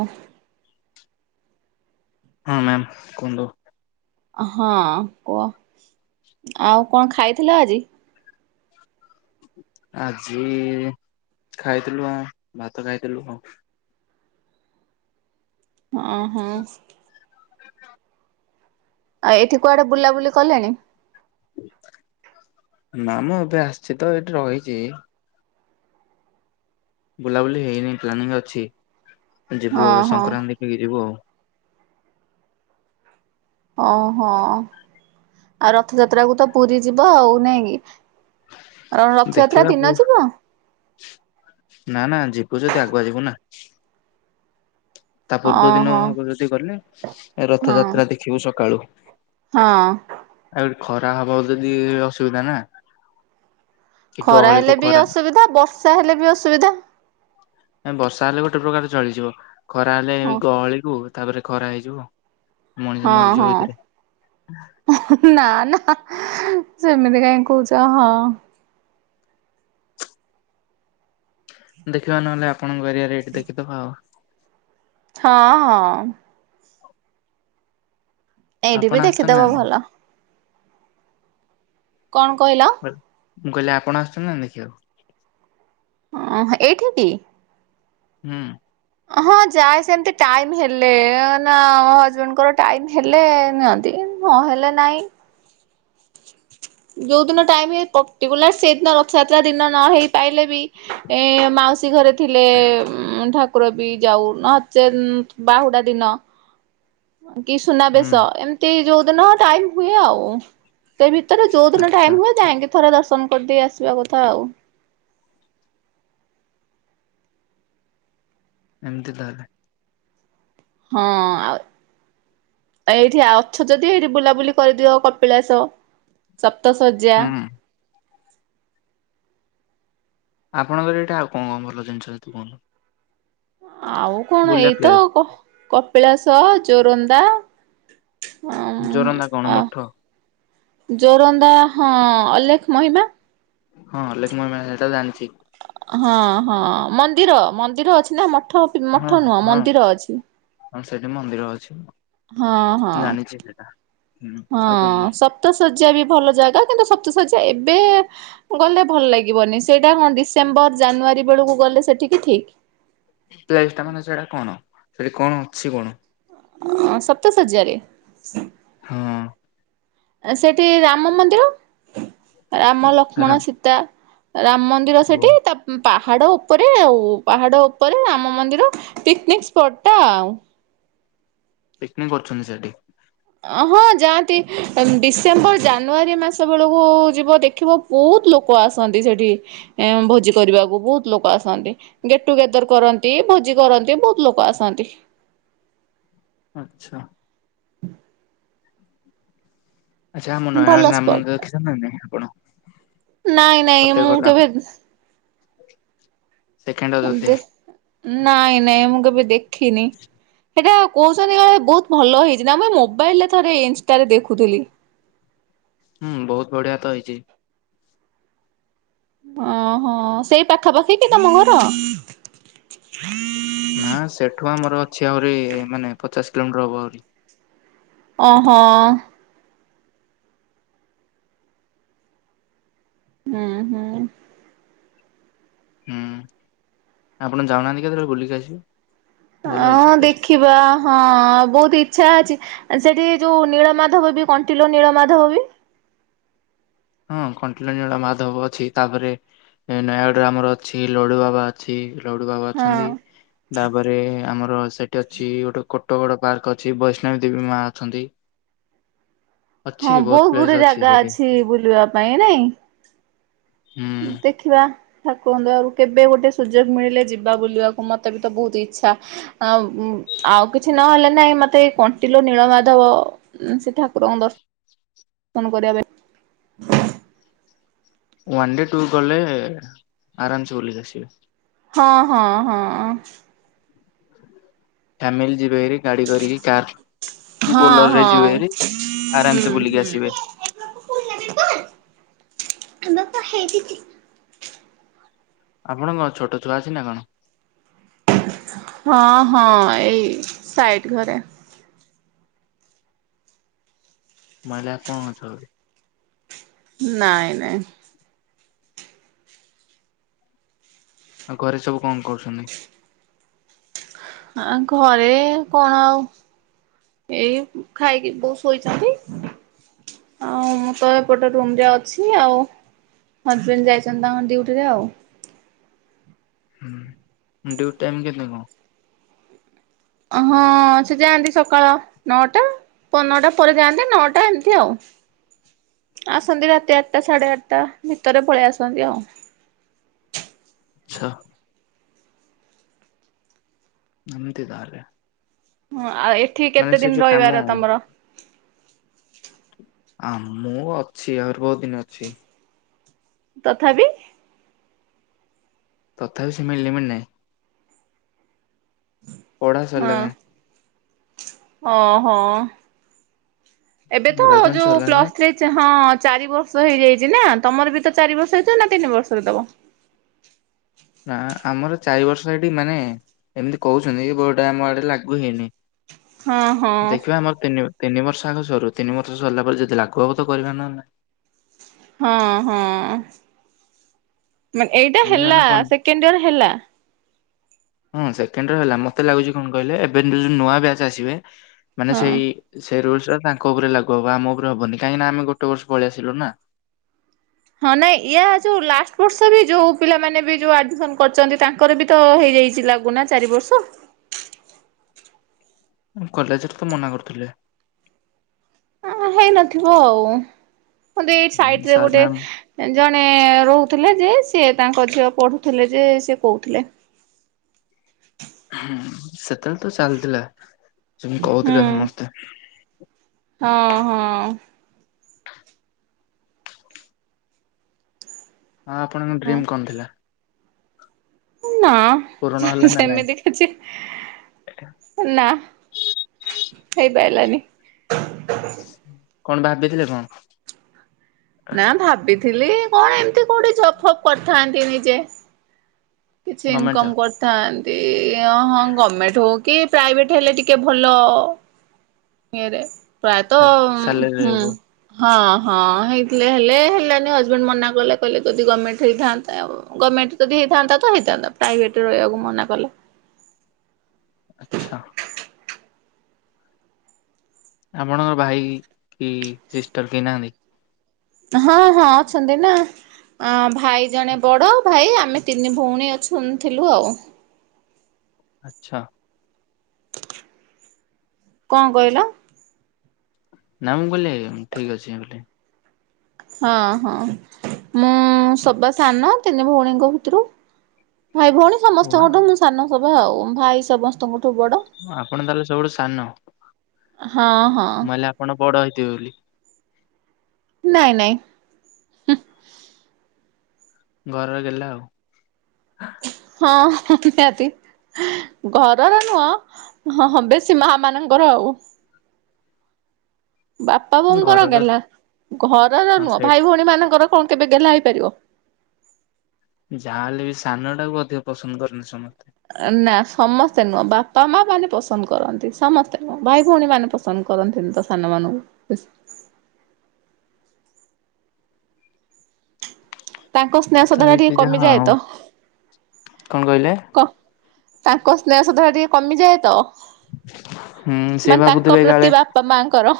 ଓ ହଁ ମ୍ୟାମ୍ କୁହନ୍ତୁ। ହଁ! କୁଅ ଆଉ କ'ଣ ଖାଇଥିଲ ଆଜି? ଆଜି ଖାଇଥିଲୁ, ଭାତ ଖାଇଥିଲୁ ଆଉ। ଅଁ ହଁ! ଆଉ ଏଇଠି କୁଆଡେ ବୁଲାବୁଲି କଲେଣି? ନା ମ ଏବେ ଆସିଛି ତ ଏଠି ରହିଚି। ବୁଲାବୁଲି ହେଇନି ପ୍ଲାନିଂ ଅଛି। ଯିବୁ ହଁ ଆଉ ହଁ ସଂକ୍ରାନ୍ତିିକି ଯିବୁ ଆଉ। ଅଁ ହଁ! ଆଉ ରଥଯାତ୍ରାକୁ ତ ପୁରୀ ଯିବ ଆଉ ନାଇଁ କି? ରଥଯାତ୍ରା ଦେଖିବା ପୁ ଦିନ ଯିବ? ତୁ ଯଦି ଆଗୁଆ ଯିବୁ ନା ତା ପୂର୍ବ ଦିନ ଓହୋ ହବ ଯଦି ଗଲେ, ହଁ ରଥଯାତ୍ରା ଦେଖିବୁ ସକାଳୁ। ହଁ! ଆଉ ଖରା ହବ ଯଦି ଅସୁବିଧା ନା। କି ଖରା ଗହଳିକୁ ହେଲେ ବି ଖରା ଅସୁବିଧା, ବର୍ଷା ହେଲେ ବି ଅସୁବିଧା। ବର୍ଷା ହେଲେ ଗୋଟେ ପ୍ରକାର ଚଳିଯିବ। ଖରା ହେଲେ ହଁ ଏ ଗହଳିକୁୁ ତାପରେ ଖରା ହେଇଯିବ। ମଣିଷ ହଁ ମରିଯିବ ଭିତରେ ହଁ ନା ନା ସେମିତି କାହିଁ କହୁଚ। ହଁ! ଦେଖିବା ନହେଲେ ଆପଣଙ୍କ ଏରିଆ ରେ, ହେଇଠି ଦେଖିଦେବା। ଆଉ ହଁ ହଁ! ଏଇଠି ଆପଣ ବି ଆସିଛନ୍ତି ନା ଦେଖିଦବ ନାଇଁ? ଭଲ। କ'ଣ କହିଲ? ମୁଁ କହିଲି ଆପଣ ଆସୁଛନ୍ତି ନା ଦେଖିବାକୁ? ହଁ! ଏଇଠିି କି ହୁଁ! ହଁ! ଯାଏ ସେମିତି ଟାଇମ ହେଲେ, ନା ମୋ ହଜବେଣ୍ଡଙ୍କ ର ଟାଇମ୍‌ ହେଲେ ନିଅନ୍ତି। ନ ହେଲେ ନାଇଁ। ଯଉ ଦିନ ଟାଇମ ହୁଏ, ପର୍ଟିକୁଲାର ସେଇଦିନ ରଥଯାତ୍ରା ଦିନ। ନ ହେଇ ପାଇଲେ ବି ଏ ମାଉସୀ ଘରେ ଥିଲେ ଢା କୁକୁର ବି ଯାଉ ନହଚେ ବାହୁଡା ଦିନ କି ସୁନାବେେଶ ହୁଁ ଏମିତି ଯୋଉଦିନ ଟାଇମ ହୁଏ ଆଉ ତ ଭିତରେ ଯଉ ଦିନ ଆଚ୍ଛା ଟାଇମୁ ଯାଏ ଥୋରା ଦଶ ପନ୍ଦ କରିଦେଇ ଆସିବା କଥା ଆଉ ଏମିତି ତାହଲେ ହଁ ଆଉ ଆ ଏଇଠି ଅଛ ଯଦି ଏଇଠି ବୁଲାବୁଲି କରିଦିଅ କପିଳାସ ସ ତ ସଜା ହୁଁ ଆପଣଙ୍କର ଏଇଟା ଆଉ କଣ କଣ ଭଲ ଜିନିଷ ତୁ କୁହନ୍ତୁ ଆଉ କଣ ବୁଲିବା ଏଇତ ପ୍ଲେସ୍ କପିଳାସ ଚୋରନ୍ଦା ଜୋରନ୍ଦା କଣ ମଠ ଜୋରନ୍ଦା ହଁ ଅଲେଖ ମହିମା ହଁ ଲକ୍ମୟ ମିେଳା ସେଇ ତ ଜାଣିଛି ହଁ ହଁ ମନ୍ଦିର ମନ୍ଦିର ଅଛି ନା ମୋ ମଠ ମଠ ନୁହଁ ମନ୍ଦିର ଅଛି କଣ ସେଇଠି ମନ୍ଦିର ଅଛି ହଁ ହଁ ଜାଣିଛି ସେଟା ହୁଁ ଆଉ କଣ ହଁ କଣ ସବ ତ ସ ଶଯ୍ୟା ବି ଭଲ ଜାଗା କିନ୍ତୁ ସପ୍ତ ଶଯ୍ୟା ଏବେ ଗଲେ ଭଲ ଲାଗିବନି ସେଇଟା କଣ ଡିସେମ୍ବର ଜାନୁଆାରୀ ବେଳକୁ ଗଲେ ସେଠିକି ଠିକ ଟା ମାନେ ସେଟା କଣ ସେଠି କଣ ଅଛି କଣ ଅ ସପ୍ତସଜ୍ଜାରେରେ ହଁ ସେଠି ରାମ ମନ୍ଦିର ରାମ ସାରା ଲକ୍ଷ୍ମଣ ସୀତା ରାମ ମନ୍ଦିର ଓ ସେଠି ତା ପାହାଡ ଉପରେ ଆଉ ପାହାଡ ଉପରେ ରାମ ମନ୍ଦିର ପିକନିକ ସ୍ପଟ ଟା ଆଉ ପିକନିକ୍ କରୁଛନ୍ତି ସେଠି ହଁ ଯାଆନ୍ତି ଡିସେମ୍ବର ଜାନୁଆରୀ ମାସ ବେଳକୁ ଯିବ ଦେଖିବ ବହୁତ ଲୋକ ଆସନ୍ତି ସେଠି ଭୋଜି କରିବାକୁ ବହୁତ ଲୋକ ଆସନ୍ତି ଗେଟ ଟୁଗେଦର କରନ୍ତି ଭୋଜି କରନ୍ତି ବହୁତ ଲୋକ ଆସନ୍ତି ଆଚ୍ଛା ଆଚ୍ଛା ଆମ ଭଲ ନୟାଗଳ ନ ସ୍ପଟ ମନ୍ଦର ଟା। ଦେଖିଛନ୍ତି ନମେ ଆପଣ ନାଇଁ ନାଇଁ ମୁଁ ଫତେଗଡ ରାମ କେବେ ସେକେଣ୍ଡ ଅଯୋଧ୍ୟା ଦେ ନ ନାଇଁ ମୁ ମୁଁ କବେ ଦେଖି ନ ସେଇଟା କହୁଛନ୍ତି କ ବହୁତ ଭଲ ହେଇଛି ନା ମୁଇ ମୋବାଇଲରେ ଥରେ ଇନଷ୍ଟରେ ଦେଖୁଥିଲି ହୁଁ ବହୁତ ବଢିଆ ତ ହେଇଛି ଓହୋ ସେଇ ପାଖାପାଖି କି ତମ ଘର ନା ସେଠୁ ଆମର ଅଛି ଆହୁରି ମାନେ ପଚାଶ କିଲୋମିଟର ହବ ଆହୁରି ଓହୋ ହୁଁ ହୁଁ ହୁଁ ଆପଣ ଯାଉନାହାନ୍ତି କେତେବେଳେ ବୁଲିକି ଆସିବୁ ହଁ ଦେଖିବା ହଁ ବହୁତ ଇଚଛା ଅଛି ସେଠି ଯୋଉ ନୀଳମାଧବ ବି କଣ୍ଟିଲ ନୀଳ ମାଧବ ବି ହଁ କଣ୍ଟଲଞଜଳା ମାଧବ ଅଛି ତାପରେ ନୟାଗଡରେ ଆମର ଅଛି ଲଡୁ ବାବା ଅଛି ରଉ ବାବ ହଁ ଅଛନ୍ତି ତାପରେ ଆମର ସେଠି ଅଛି ଗୋଟେ କୋଟ ଗଡ ପାର୍କ ଅଛି ବୈଷ୍ଣବୀ ଦେବୀ ମା ଅଛନ୍ତି ଅଛି ହଁ ବହୁତ ପ୍ଲେସ୍ ଗୁଡେ ଜାଗା ସେଠି ଅଛି ବୁଲିବା ପାଇଁ ନାଇଁ ଦେଖିବା ଠାକୁର ଦେରୁ କେବେ ଗୋଟେ ସୁଯୋଗ ମିଳିଲେ ଯିବା ବୁଲିବାକୁ ମୋତେ ବି ତ ବହୁତ ଇଚ୍ଛା ଆଉ କିଛି ନହେଲେ ନାଇଁ ମତେ ଏଇ କଣ୍ଟିଲୋ ନୀଳମାଧବ ସେ ଠାକୁରଙ୍କ ଦର୍ଶନ କଣ କରିବା ବେ? ୱନ୍ ଡେ ଟୁ ଗଲେ ଆରାମ୍ ସେ ବୁଲିକି ଆସିବେ। ହଁ ହଁ ହଁ। ଫ୍ୟାମିଲି ଯିବେହାରି। ଗାଡି କରିକି କାର୍ କି ହଁ ବୋଲର ରେ ହଁ ଯିବେ ବାହାରି ଆରାମ୍ ହୁଁ ସେ ବୁଲିକି ହୁଁ ଆସିବେ। [inaudible] ଆପଣଙ୍କ ଛୋଟ ଛୁଆ ଅଛି ନା କଣ? ହଁ ହଁ ଏଇ ସାଇଟ୍ ଘରେ। ମୁଁ ଭାବିଲି ଆପଣ ଅଛ ବୋଲି। ନାଇଁ ନାଇଁ। ଆଉ ଘରେ ସବୁ କଣ କରୁସନି? ଆ ଘରେ କଣ ଆଉ ଏଇ ଖାଇକି ବୋଉ ଶୋଇଛନ୍ତି। ଆଉ ମୁଁ ତ ଏପଟ ରୁମ୍ ରେ ଅଛି ଆଉ। ହଜବେଣ୍ଡ ଯାଇଛନ୍ତି ତାଙ୍କ ଡିୟୁଟି ରେ ଆଉ। ଡିୟୁଟି ଟାଇମ୍ କେତେ କଣ? ହଁ ସେ ଯାଆନ୍ତି ସକାଳ ନଅଟା ପ ନଅଟା ପରେ ଯାଆନ୍ତି ନଅଟା ଏମିତି ଆଉ। ଆସନ୍ତି ରାତି ଆଠଟା ସାଢେ ଆଠଟା ଭିତରେ ପଳେଇ ଆସନ୍ତି ଆଉ। ଛଅ ଏମିତି ତାହାଲେ। ହଁ ଆଉ ଏଠି କେତେ ଦିନ ରହିବାର ତମର? ଆ ମୁଁ ଅଛି ଆହୁରି ବହୁତ ଦିନ ଅଛି। ତଥାବି ତଥାବି ସେ ମିଲିମିନେ ପଢ଼ା ସାରିଲା ଯାଏଁ। ହଁ ହଁ। ଏବେ ତ ଗ୍ରାଜୁଏସନ୍ ଯୋଉ ସରିଲା ଯାଏଁ ପ୍ଲସ ଥ୍ରୀ ହଁ ଚାରି ବର୍ଷ ହେଇଯାଇ ଛି ନା ତମର ବି ତ ଚାରି ବର୍ଷ ହେଇଥିବ ନା ତିନି ବର୍ଷରେ ଦବ? ଆ ଆମର ଚାରି ବର୍ଷ ସେଇଠି ମାନେ ଏମିତି କହୁଛନ୍ତି ବଟ୍ ଆମ ଆଡେ ଲାଗୁ ହେଇନି। ହଁ ହଁ ଦେଖିବା ଆମର ତିନି ତିନି ବର୍ଷ ଆଗ ସରୁ ତିନି ବର୍ଷ ସରିଲା ପରେ ଯଦି ଲାଗୁ ହବ ତ କରିବା ନହଲେ ହଁ ହଁ। ମେ ଏଇଟା ସେମିତି ହେଲା ମାନେ କଣ ସେକେଣ୍ଡ ଇୟର ହେଲା? ହଁ ସେକେଣ୍ଡ ଇୟର୍ ହେଲା ମତେ ଲାଗୁଛି କଣ କହିଲେ, ଏବେ ଯ ଯୋ ନୂଆ ବ୍ୟାଚ୍ ଆସିବେ ମାନେ ହଁ। ସେଇ ସେ ସେ ରୁଲସ୍‌ ତାଙ୍କ ଉପରେ ଲାଗୁ ହବ ଆମ ଉପରେ ହବନି କାହିଁକି ନା ଆମେ ଗୋଟେ ବର୍ଷ ପଳେଇ ଆସିଲୁ ନା। ହଁ ନାଇଁ ୟା ଯୋଉ ଲାଷ୍ଟ ବର୍ଷ ବି ଯୋଉ ପିଲାମାନେ ବି ଯୋଉ ଆଡମିସନ କରିଛନ୍ତି ତାଙ୍କର ବି ତ ହେଇ ହେଇଚି ଲାଗୁ ନା ଚାରି ବର୍ଷ? ଉଁ କଲେଜ୍‌ ରେ ତ ମନା କରୁଥିଲେ। ହଁ ହେଇନଥିବ ଆଉ। ମୋତେ ଏଇ ସାଇଟ୍ ରେ ସାର୍ ଗୋଟେ ମ୍ୟାମ୍ ଜଣେ ରହୁଥିଲେ ଯେ ସିଏ ତାଙ୍କ ଝିଅ ପଢୁଥିଲେ ଯେ ସେ କହୁଥିଲେ। ସେତେବେଳେ ତ ଚାଲିଥିଲା ସେମିତି ହୁଁ କହୁଥିଲେ ସମସ୍ତେ। ହଁ ହଁ। ହଁ ଆପଣଙ୍କ ହଁ ଡ୍ରିମ୍ କଣ ଥିଲା? ନା ପୂରଣ ହେଲା ନା ନାଇଁ? ସେମିତି କିଛି ନା ହେଇପାଇଲାନି। କଣ ଭାବିଥିଲେ କଣ? ନା ଭାବିଥିଲି କଣ ଏମତି କୋଉଠି ଜବ୍ ଫବ୍ କରିଥାନ୍ତି ନିଜେ। କିଛି ଗମେଣ୍ଟ ଇନକମ କରିଥାନ୍ତି ହଁ ଗଭର୍ମେଣ୍ଟ ହଉ କି ପ୍ରାଇଭେଟ ହେଲେ ଟିକେ ଭଲ ଇଏରେ। ପ୍ରାୟତଃ ଜବ୍ ସାଲେରୀ ହୁଁ ରହିବ ହଁ ହଁ ହେଇଥିଲେ ହେଲେ ହେଲାନି ହଜବେଣ୍ଡ ମନା କଲେ କହିଲେ ଯଦି ଗଭର୍ଣ୍ଣମେଣ୍ଟ ହେଇଥାନ୍ତା ଗମେ ମେଣ୍ଟ ଯଦି ହେଇଥାନ୍ତା ତ ହେଇଥାନ୍ତା ପ୍ରାଇଭେଟରେ ରହିବାକୁ ମନା କଲା। ଆଛା ଆପଣଙ୍କ ଭାଇ କି ସିଷ୍ଟର କେହି ନାହାନ୍ତି? ହଁ ହଁ ଅଛନ୍ତି ନା ଅ ଭାଇ ଜଣେ ବଡ ଭାଇ ଆମେ ତିନି ଭଉଣୀ ଅଛୁ ଉ ଥିଲୁ ଆଉ ଆଛା କଣ କହିଲ। ନ ମୁ କହଲେ ଠିକ ଅଛି ବୋଲି ହଁ ହଁ ମୁଁ ସବା ସାନ ତିନି ଭଉଣୀଙ୍କ ଭିତରୁ ଭାଇ ଭଉଣୀ ୱାଓ ସମସ୍ତଙ୍କଠୁ ମୁଁ ସାନ ସଭା ଆଉ ଭାଇ ସମସ୍ତଙ୍କଠୁ ବଡ। ଆପଣ ତାଲେ ସବୁଠୁ ସାନ। ହଁ ହଁ ମୁଆଲେ ଆପଣ ବଡ ହେଇଥିବେ ବୋଲି। ନାଇଁ ନାଇଁ ହୁ ଘରର ଗେଲା ଆଉ। ହଁ ସେତି ଘରର ନୁହଁ ହ ହଁ ବେଶୀ ମା ମାନଙ୍କର ଆଉ ବାପା ବୋଉଙ୍କର ଘରର ଗେଲା ଘରର ହଁ ନୁହଁ ସେଇଟା ଭାଇ ଭଉଣୀ ମାନଙ୍କର କଣ କେବେ ଗେଲା ହେଇପାରିବ। ଯାହାହଲେ ବି ସାନ ଟାକୁ ଅଧିକ ପସନ୍ଦ କନି ସମସ୍ତେ ନା ସମସ୍ତେ ନୁହଁ ବାପା ମା ମାନେ ପସନ୍ଦ କରନ୍ତି ସମସ୍ତେ ନୁହଁ ଭାଇ ଭଉଣୀ ମାନେ ପସନ୍ଦ କରନ୍ତିନି ତ ସାନ ମାନ ତାଙ୍କ ସ୍ନେହସଧାରା ଟିକେ ଚାଲିଛି ଯାହା କମିଯାଏ ଆଉ ତ କଣ କହିଲେ କ ତାଙ୍କ ସ୍ନେହ ସୁଦ୍ଧଟା ଟିକେ କମିଯାଏ ତ ହୁଁ ସେ ମାନେ ତାଙ୍କ ଭାବୁଥିବେ କାଳେ ପ୍ରତି ବାପା ମାଙ୍କର।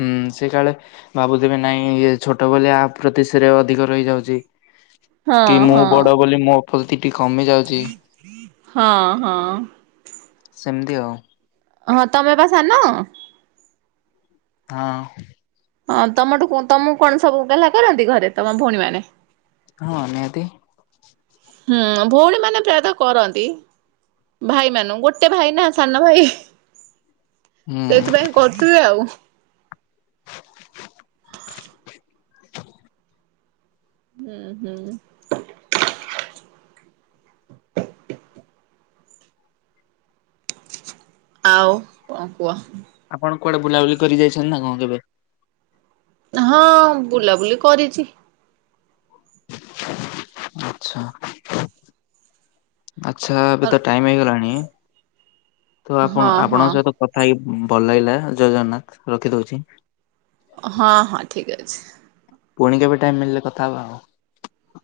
ହୁଁ ସେ କାଳେ ଭାବୁଥିବେ ନାଇଁ ଇଏ ଛୋଟ ବୋଲି ଆ ପ୍ରତିଶରେ ଅଧିକ ରହିଯାଉଛି। ହଁ କି ମୁଁ ହଁ ବଡ ବୋଲି ମୋ ପ୍ର ହଁ ହଁ ସେମିତି ଆଉ ହଁ ତମେ ପା ସାନ ହଁ ହଁ ତମଠୁ ତମକୁ କଣ ସବୁ ଗେଲ୍ଲା କରନ୍ତି ଘରେ ତମ ଭଉଣୀ ମାନେ ହଁ ନିହାତି ହୁଁ ଭଉଣୀ ମାନେ ପ୍ରାୟତ କରନ୍ତି। ଭାଇ ମାନ ଗୋଟେ ଭାଇ ନା ସାନ ଭାଇ ହୁଁ ସେଥିପାଇଁ କରୁଥିବେ ଆଉ [inaudible] ହୁଁ ହୁଁ ଆଉ କଣ କୁହ। ଆପଣ କୁଆଡେ ବୁଲାବୁଲି କରି ଯାଇଛନ୍ତି ନା କଣ କେବେ? ହଁ ବୁଲାବୁଲି କରିଛି। ଆଚ୍ଛା। ଆଚ୍ଛା ଏବେ ହଁ ତ ଟାଇମ ହେଇଗଲାଣି ତ ଆପଣ ହଁ ଆପଣଙ୍କ ସହିତ କଥା ହେଇ ଭଲ ଲାଗିଲା ଜୟ ଜଗନ୍ନାଥ ରଖି ଦଉଛି। ହଁ ହଁ ଠିକ ଅଛି। ପୁଣି କେବେ ଟାଇମ ମିଳିଲେ କଥା ହବା ଆଉ